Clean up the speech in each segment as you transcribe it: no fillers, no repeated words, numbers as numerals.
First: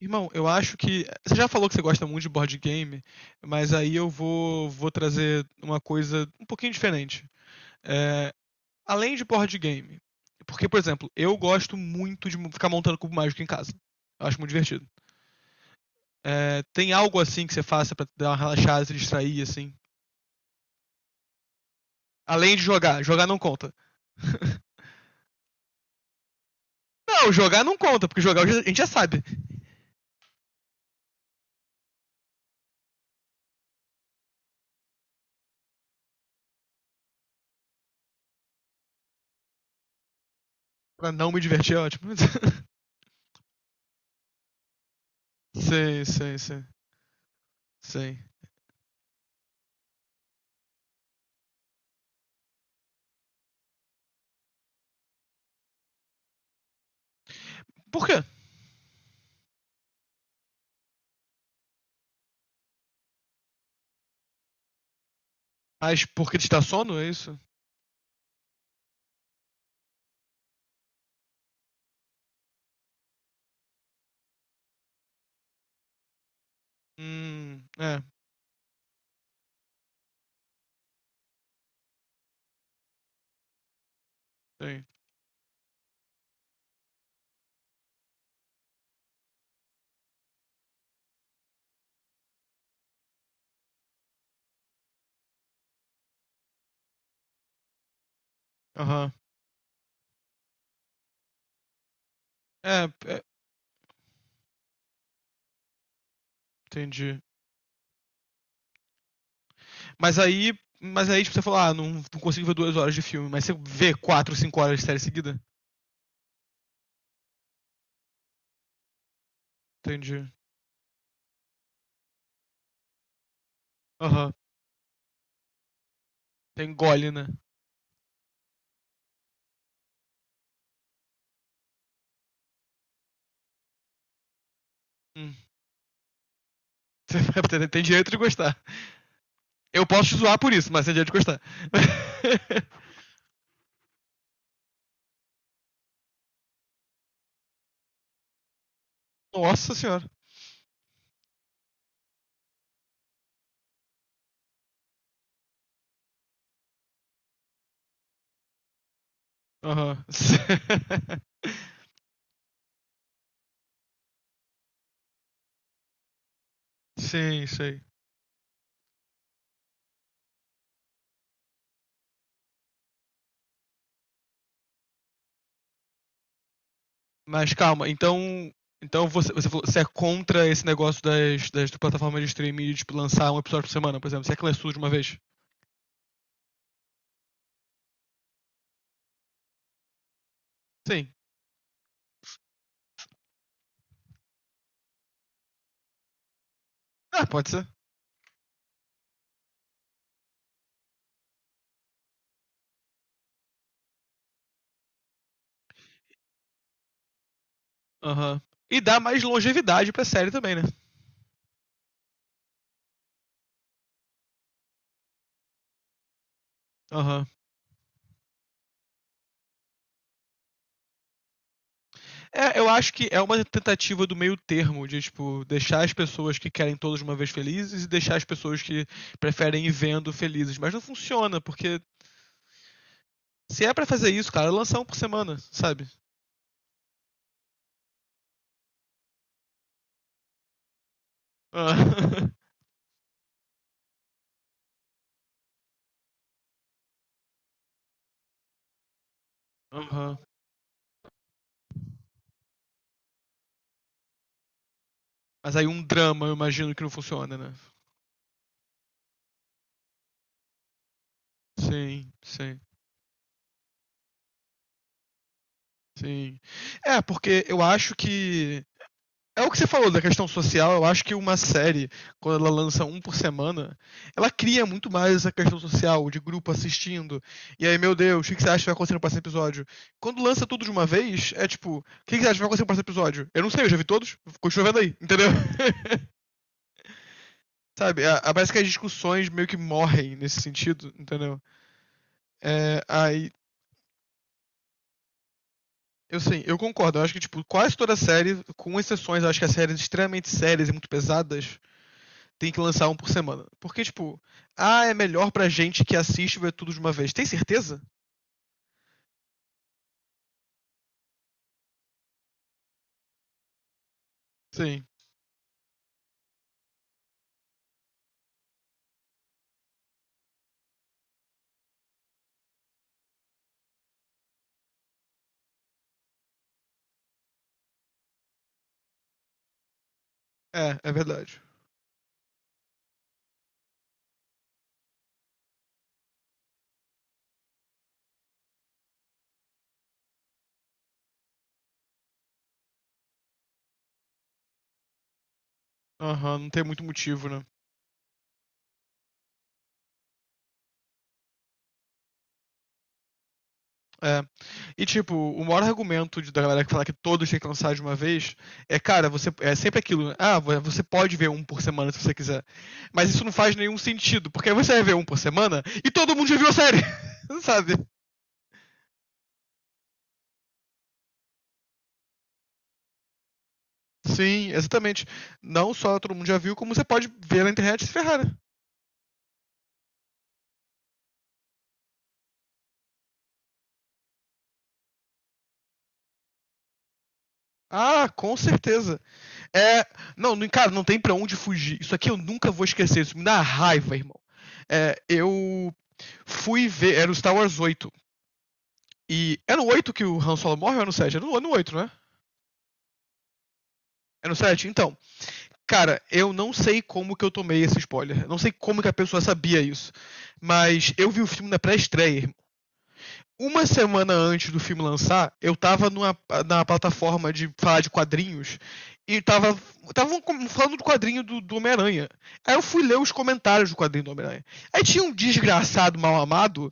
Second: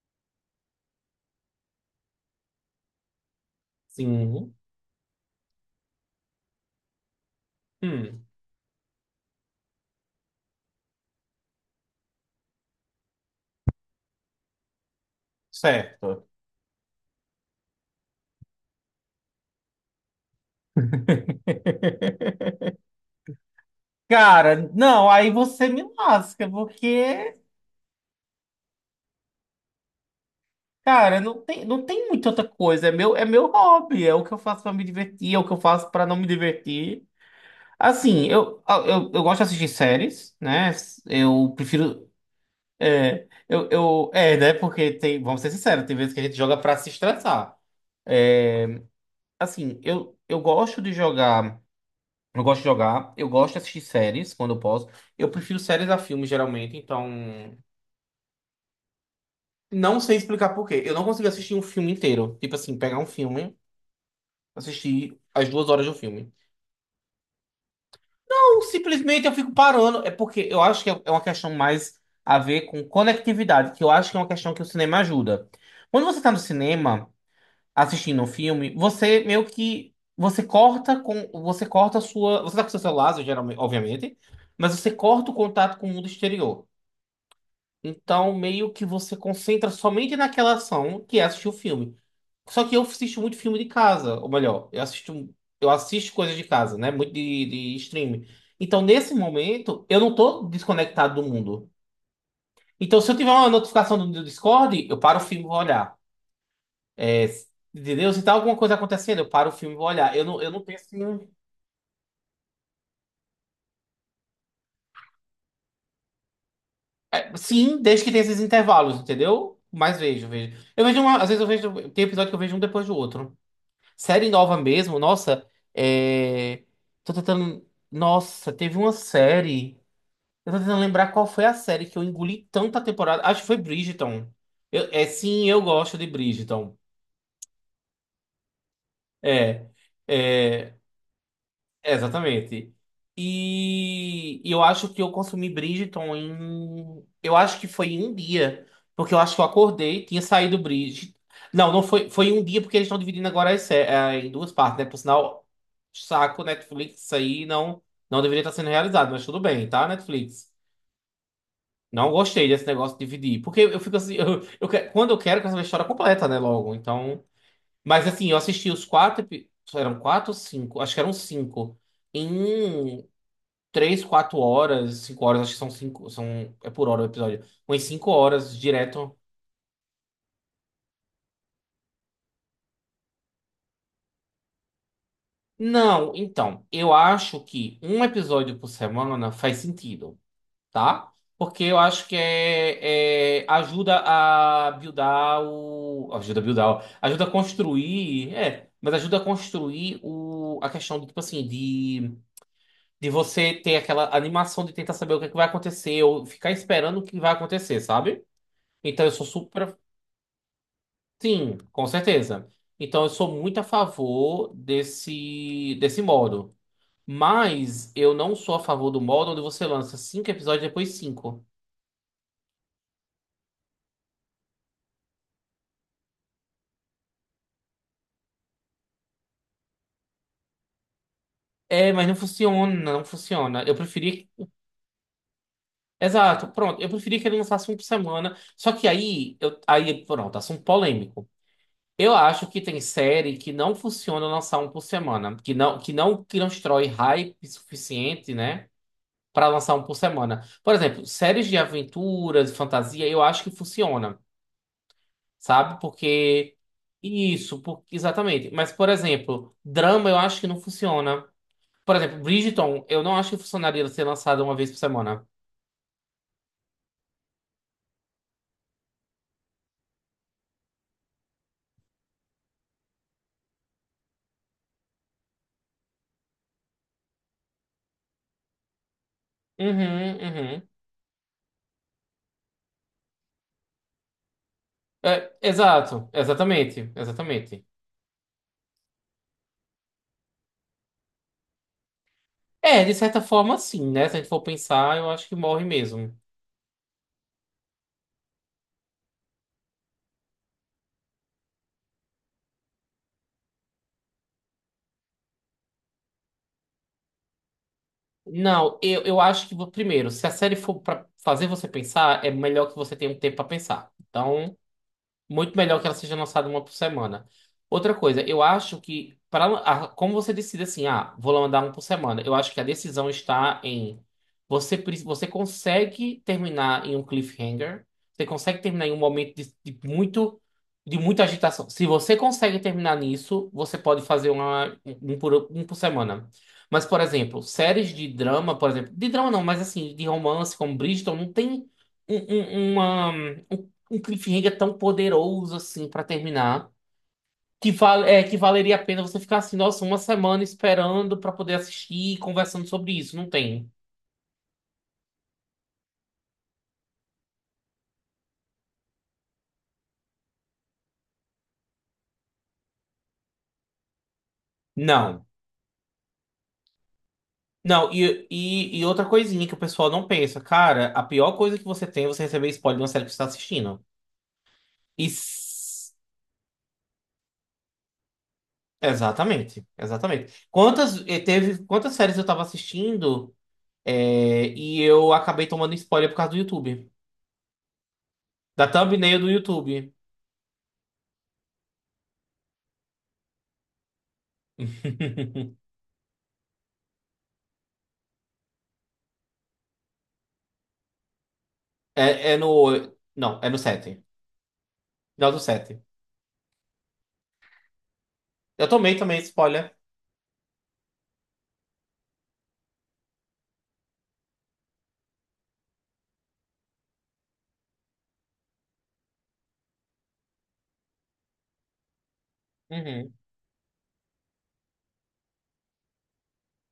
Irmão, eu acho que. você já falou que você gosta muito de board game, mas aí eu Sim. vou trazer uma coisa um pouquinho diferente. Hum. É, além de board game. Porque, por exemplo, eu gosto muito de ficar montando cubo mágico em casa. Eu acho muito divertido. Certo. É, tem algo assim que você faça pra dar uma relaxada, se distrair, assim? Além de jogar. Jogar não conta. Cara, não, aí você me lasca, Não, porque, jogar não conta, porque a gente já sabe. cara, não tem muita outra coisa. É meu hobby, é o que eu faço pra me divertir, é o que eu faço pra não me divertir. Assim, eu gosto de assistir séries, né? Pra não me Eu divertir é prefiro. ótimo. É, eu, é, né? Porque tem, vamos ser sinceros, tem sei, vezes que a gente sei, joga sei. pra se estressar. Sei. É, assim, eu gosto de jogar. Eu gosto de jogar, eu gosto de assistir séries quando eu posso. Eu prefiro séries a filmes, geralmente, então. Por quê? Não sei explicar por quê. Eu não consigo assistir um filme inteiro. Tipo assim, pegar um filme, assistir as 2 horas do Mas filme. porque ele está sono, é isso? Ou simplesmente eu fico parando. É porque eu acho que é uma questão mais a ver com conectividade, que eu acho que é uma questão que o cinema ajuda. Quando você tá no cinema É, assistindo um filme, você meio que. Você corta com. Você corta a sua. Você tá com seu celular, geralmente, obviamente, mas tem. você corta o contato com o mundo exterior. Então, meio que você concentra somente naquela ação que é assistir o filme. Só que eu assisto muito filme de casa, ou melhor, eu assisto coisas de casa, né? Muito de streaming. Então, Aham. nesse momento, eu não tô desconectado do mundo. É, Então, se eu é, tiver uma notificação do Discord, eu paro o filme e vou olhar. entendi. É, entendeu? Se tá alguma coisa acontecendo, eu paro o filme e vou olhar. Mas Eu não, eu aí, não tenho assim. mas aí tipo, você fala, ah, não, não consigo ver 2 horas de filme, mas você vê quatro, 5 horas de série seguida? É, sim, desde que tenha esses intervalos, entendeu? Mas vejo, Entendi. vejo. Eu vejo uma, às vezes eu vejo. Tem episódio que eu vejo um depois do outro. Série Aham. nova mesmo, nossa, é, Tem gole, tô né? tentando. Nossa, teve uma série. Eu tô tentando lembrar qual foi a série que eu engoli tanta temporada. Acho que foi Bridgerton. É Hum. sim, eu gosto de Bridgerton. Você tem direito de gostar. É. Eu posso te zoar por isso, É, mas tem direito de gostar. é, exatamente. E eu acho que eu consumi Bridgerton em. Eu acho que foi em um dia. Porque eu acho que eu Nossa senhora. acordei, tinha saído Bridgerton. Não, não foi, foi em um dia, porque eles estão dividindo agora em duas partes, né? Por sinal, saco, Netflix, isso aí não deveria estar sendo realizado, mas tudo bem, tá, Aham. Netflix? Não gostei desse negócio de dividir. Porque eu fico assim, quando eu quero saber a história completa, né? Logo. Então. Sim, sei. Mas assim, eu assisti os quatro. Eram quatro ou cinco? Acho que eram cinco. Em três, quatro horas, cinco horas, acho que são cinco, são, é por hora o episódio, Mas umas calma, cinco então. horas Então direto. você você é contra esse negócio das, das plataformas de streaming de tipo, lançar um episódio por semana, por exemplo. Se é que lança tudo de uma vez? Não, então, eu acho que um episódio por semana faz sentido, tá? Sim. Porque eu acho que ajuda a buildar o. Ajuda a buildar, ó, ajuda Ah, a pode ser. construir, é, mas ajuda a construir o, a questão do tipo assim, de você ter aquela animação de tentar saber o que é que vai acontecer, ou ficar esperando o que vai acontecer, sabe? Aham. E dá Então eu mais sou super. longevidade pra série também, né? Sim, com certeza. Então, eu sou muito a favor desse, desse modo. Aham. Mas eu não sou a favor do modo onde você lança cinco episódios e depois cinco. É, eu acho que é uma tentativa do meio termo, de tipo, deixar as pessoas que querem todas de uma vez felizes e deixar as pessoas que preferem ir vendo felizes. Mas não funciona, porque É, mas não funciona, não funciona. se é Eu pra fazer preferia. isso, cara, lançar um por semana, sabe? Exato, pronto. Eu preferia que ele lançasse um por semana. Só que aí, pronto, assunto polêmico. Eu Ah. acho que tem série que não funciona lançar um por semana, que não constrói hype suficiente, né? Para lançar um por Aham. semana. Por exemplo, séries de aventuras, fantasia, eu acho que funciona, Mas aí sabe? um drama, eu Porque imagino que não funciona, né? isso, exatamente. Mas, por exemplo, drama eu acho que não funciona. Por Sim, exemplo, sim, Bridgerton, eu não acho que funcionaria ser lançada uma vez por semana. sim. É, porque eu acho que. É o que você falou da questão social. Eu acho que uma série, quando ela lança um por semana, ela cria muito mais essa questão social, de grupo assistindo. E aí, meu Deus, o que que você acha que vai acontecer no próximo episódio? Uhum, Quando lança tudo uhum. de uma vez, é tipo, o que que você acha que vai acontecer no próximo episódio? Eu não sei, eu já vi todos, continua vendo aí, entendeu? É, exato, exatamente, exatamente. Sabe? Parece que as discussões meio que morrem nesse sentido, entendeu? É, É, de certa aí, forma, sim, né? Se a gente for pensar, eu acho que morre mesmo. eu sim, eu concordo. Eu acho que, tipo, quase toda série, com exceções, eu acho que as séries extremamente sérias e muito pesadas tem que lançar um por semana. Porque, tipo, ah, é melhor pra gente que assiste ver tudo de uma vez. Tem certeza? Não, eu acho que, primeiro, se a série for pra fazer você pensar, é melhor que você tenha um tempo pra pensar. Então. Sim. Muito melhor que ela seja lançada uma por semana. Outra coisa, eu acho que, para, como você decide assim, ah, vou mandar um por semana, eu acho que a decisão está em você, você consegue terminar em um cliffhanger, você consegue terminar em um momento de muito, É, é de muita verdade. agitação. Se você consegue terminar nisso, você pode fazer um por semana. Mas, por exemplo, séries de drama, por exemplo, de drama não, mas assim, de romance, como Bridgerton, não tem um, um, uma- um um cliffhanger tão poderoso assim pra Aham, não tem terminar, muito motivo, né? Que valeria a pena você ficar assim, nossa, uma semana esperando pra poder assistir e conversando sobre isso. Não tem. É. E, tipo, o maior argumento de, da galera que fala que todos têm que lançar de uma vez é, cara, você é sempre aquilo, né? Ah, você pode ver um por semana se você quiser. Mas isso não faz nenhum sentido, porque aí você vai ver um por Não. semana e todo mundo já viu a série, sabe? Não, e outra coisinha que o pessoal não pensa, cara, a pior coisa que você tem é você receber spoiler de uma série que você está assistindo. Sim, exatamente. E Não s- só todo mundo já viu, como você pode ver na internet e se ferrar, né? Exatamente, exatamente. Quantas séries eu tava assistindo, e eu acabei tomando spoiler por causa do YouTube, Ah, com da certeza. thumbnail do É. YouTube. Cara, não tem pra onde fugir. Isso aqui eu nunca vou esquecer. Isso me dá raiva, irmão. É, eu fui ver. Era o Star Wars 8 era no 8 que o Han Solo morre ou é no 7? É no 8 né? Não, é no sete. É no 7? Então. Final do 7. Cara, eu não sei como que eu tomei esse spoiler. Não sei Eu como que a tomei também pessoa sabia spoiler. isso. Mas eu vi o filme na pré-estreia, uma semana antes do filme lançar, eu tava na plataforma de falar de quadrinhos e tava falando do quadrinho do Homem-Aranha. Aí eu fui ler os Uhum. comentários do quadrinho do Homem-Aranha. Aí tinha um desgraçado mal amado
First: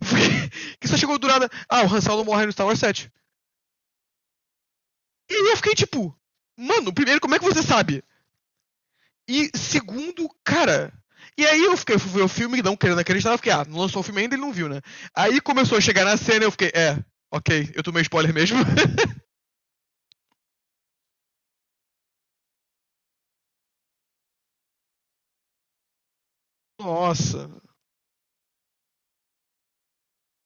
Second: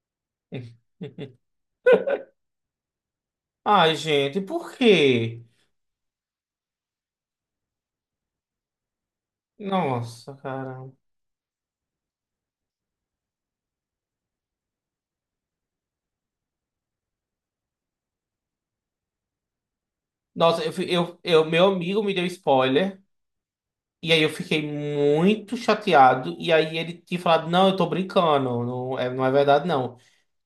que só chegou do nada. Ah, o Han Solo morre no Star Wars 7. Ai, gente, por quê? E eu fiquei tipo, mano, primeiro, como é que você sabe? E segundo, Nossa, cara. cara, e aí eu fiquei, fui ver o filme, não querendo acreditar, eu fiquei, ah, não lançou o filme ainda, ele não viu, né? Aí começou a chegar na cena, e eu fiquei, é, ok, eu tomei spoiler mesmo. Nossa, eu, fi- eu- meu amigo me deu spoiler. E aí eu fiquei muito chateado. E aí ele tinha falado, Nossa, não, eu tô brincando. Não é, não é verdade, não.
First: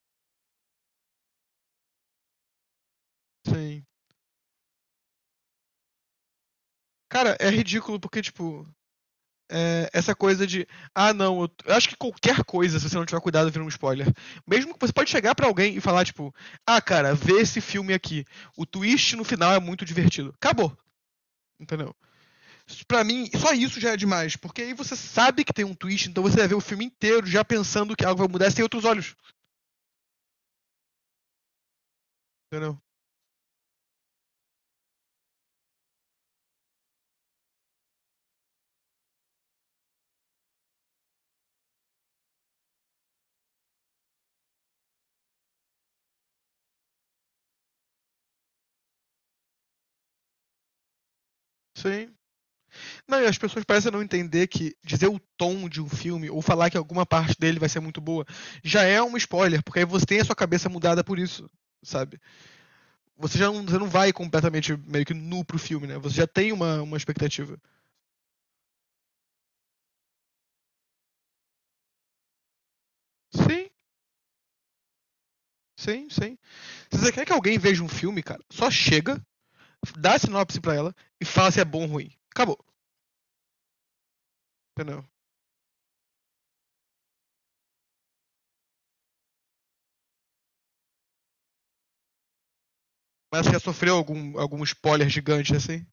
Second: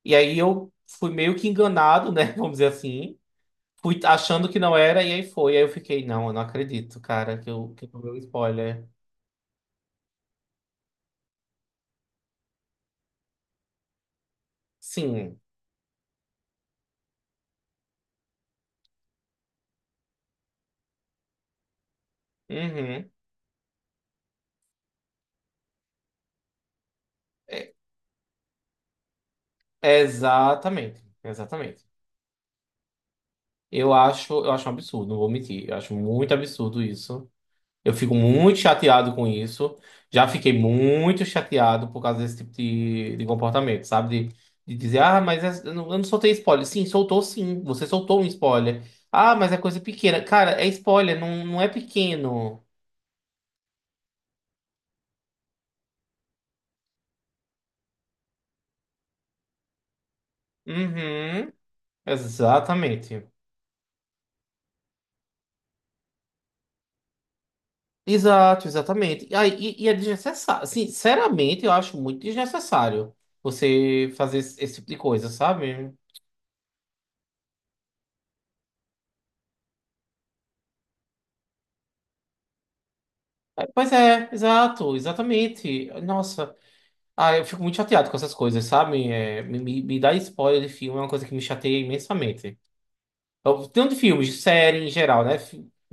E aí eu fui meio que enganado, né? Vamos dizer assim. sim. Fui achando que não era, e aí foi. E aí eu fiquei, não, eu não acredito, Cara, cara, é que eu ridículo tomei o porque, tipo, spoiler. é, essa coisa de, ah, não, eu acho que qualquer coisa, se você não tiver cuidado, vira um spoiler. Mesmo que você pode chegar Sim. pra alguém e falar, tipo, ah, cara, vê esse filme aqui. O twist no final é muito divertido. Acabou. Entendeu? Isso, pra Uhum. mim, só isso já é demais, porque aí você sabe que tem um twist, então você vai ver o filme inteiro já É, pensando que algo vai mudar sem outros olhos. exatamente, exatamente. Entendeu? Eu acho um absurdo, não vou mentir. Eu acho muito absurdo isso. Eu fico muito chateado com isso. Já fiquei muito chateado por causa desse tipo de comportamento, sabe? De dizer, ah, mas eu não soltei spoiler. Sim, soltou sim. Você soltou um spoiler. Ah, mas é coisa pequena. Cara, é spoiler, não, não é Sim. pequeno. Não, e as pessoas parecem não entender que dizer o tom de um filme ou falar que alguma parte dele vai ser muito boa já é um spoiler, porque aí você tem a sua cabeça mudada por isso, Uhum, sabe? exatamente. Você já não, você não vai completamente meio que nu pro filme, né? Você já tem uma expectativa. Exato, exatamente. É desnecessário. Sinceramente, eu acho muito desnecessário Sim, você fazer esse, esse tipo de coisa, sabe? sim, sim. Se você quer que alguém veja um filme, cara, só chega, dá a sinopse pra ela e fala se é bom ou ruim. Acabou, É, pois é, exato, entendeu? exatamente. Nossa, ah, eu fico muito chateado com essas coisas, sabe? É, me dar spoiler de filme é uma coisa que me chateia imensamente. Mas você já Tanto de sofreu filmes, de algum, algum série em spoiler geral, né? gigante assim?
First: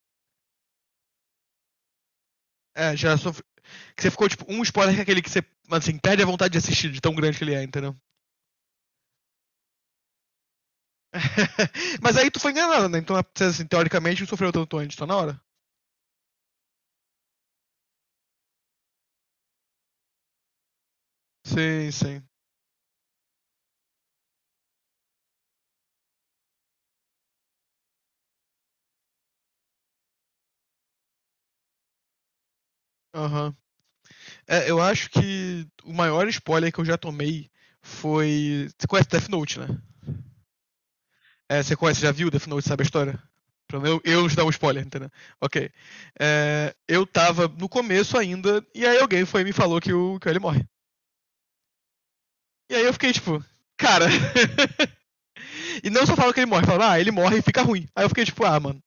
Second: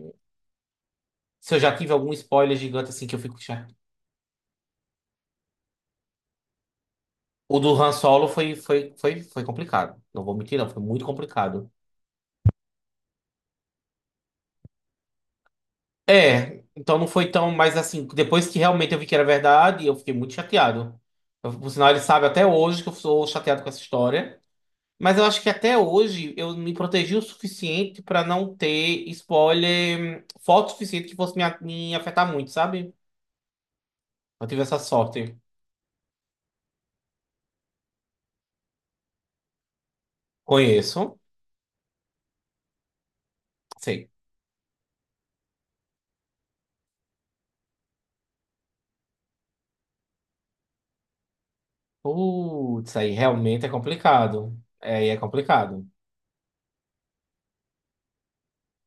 Se eu já tive algum spoiler gigante É, assim que já eu fico sofreu. chateado. Você ficou, tipo, um spoiler que é aquele que você, assim, perde a vontade de assistir, de tão grande que ele O é, do Han entendeu? Solo foi complicado. Não vou mentir, não, foi muito complicado. Mas aí tu foi enganado, né? Então, é, assim, teoricamente, não sofreu tanto antes, tá na hora? É, então não foi tão, mas assim, depois que realmente eu vi que era verdade, eu fiquei muito chateado. Por sinal, Sim, ele sabe sim. até hoje que eu sou chateado com essa história. Mas eu acho que até hoje eu me protegi o suficiente pra não ter spoiler, foto suficiente que fosse me afetar muito, sabe? Aham. Eu tive É, essa eu acho sorte. que o maior spoiler que eu já tomei foi. Você conhece Death Note, né? Conheço, É, você conhece, já viu Death Note, sabe a história? Pra eu, sei. eu não te dar um spoiler, entendeu? Ok. É, eu tava no começo ainda, e aí alguém foi e me falou que o que ele morre. E aí eu Putz, aí fiquei tipo, realmente é cara. complicado. É, aí é complicado. e não só fala que ele morre, fala, ah, ele morre e fica ruim. Aí eu fiquei tipo, ah, mano.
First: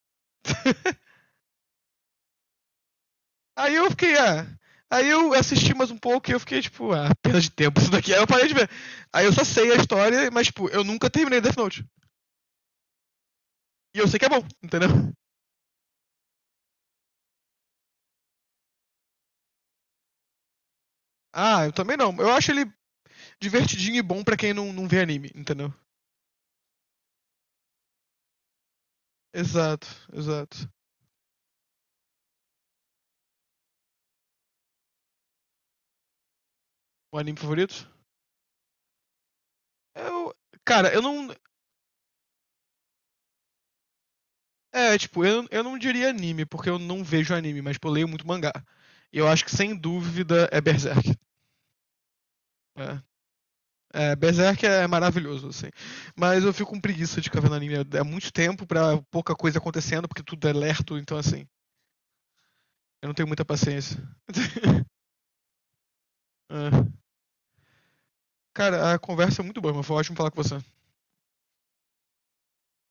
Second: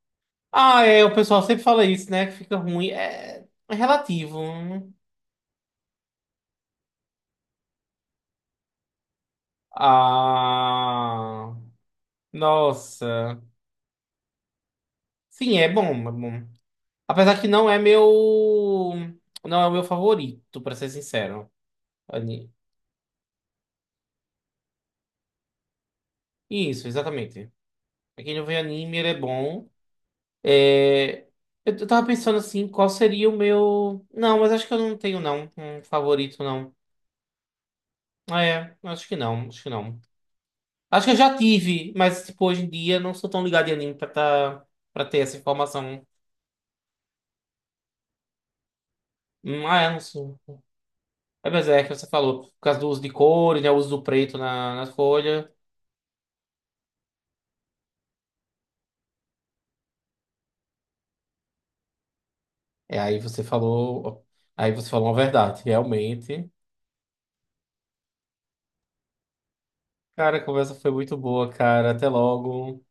Ah, é, o pessoal sempre fala isso, né? Que fica ruim. É, Aí é eu fiquei, relativo. ah. Aí eu assisti mais um pouco e eu fiquei, tipo, ah, perda de tempo isso daqui. Aí eu parei de ver. Aí eu só sei a história, mas, tipo, eu nunca terminei Death Ah, Note. nossa. E eu sei que é bom, entendeu? Sim, é bom, é bom. Apesar que não é meu, não é o meu favorito, pra ser sincero. Ah, eu também não. Eu acho Ani- ele divertidinho e bom pra quem não vê anime, entendeu? Isso, exatamente. Pra quem não vê anime, ele é bom. Exato, exato. É, eu tava pensando assim, qual seria o meu? Não, mas acho que eu não tenho não um favorito não. O anime favorito? Ah, é, acho que não, acho que não. Eu. Cara, eu Acho que eu não. já tive, mas tipo hoje em dia não sou tão ligado em anime pra tá, É, para ter tipo, essa eu não informação. diria anime, porque eu não vejo anime, mas, tipo, eu leio muito mangá. E eu acho que, sem Ah, é, não sei. dúvida, é Berserk. É, mas é que você falou, por causa do uso É, de cores, né? O uso do é, preto Berserk na, é na maravilhoso, folha. assim. Mas eu fico com preguiça de ficar na linha. É muito tempo pra pouca coisa acontecendo, porque tudo é lerto, então assim, É, eu não aí tenho você muita paciência. falou. Aí você falou uma verdade, realmente. É. Cara, a conversa é muito boa, mas foi ótimo falar Cara, com a você. conversa foi muito boa, cara. Até logo.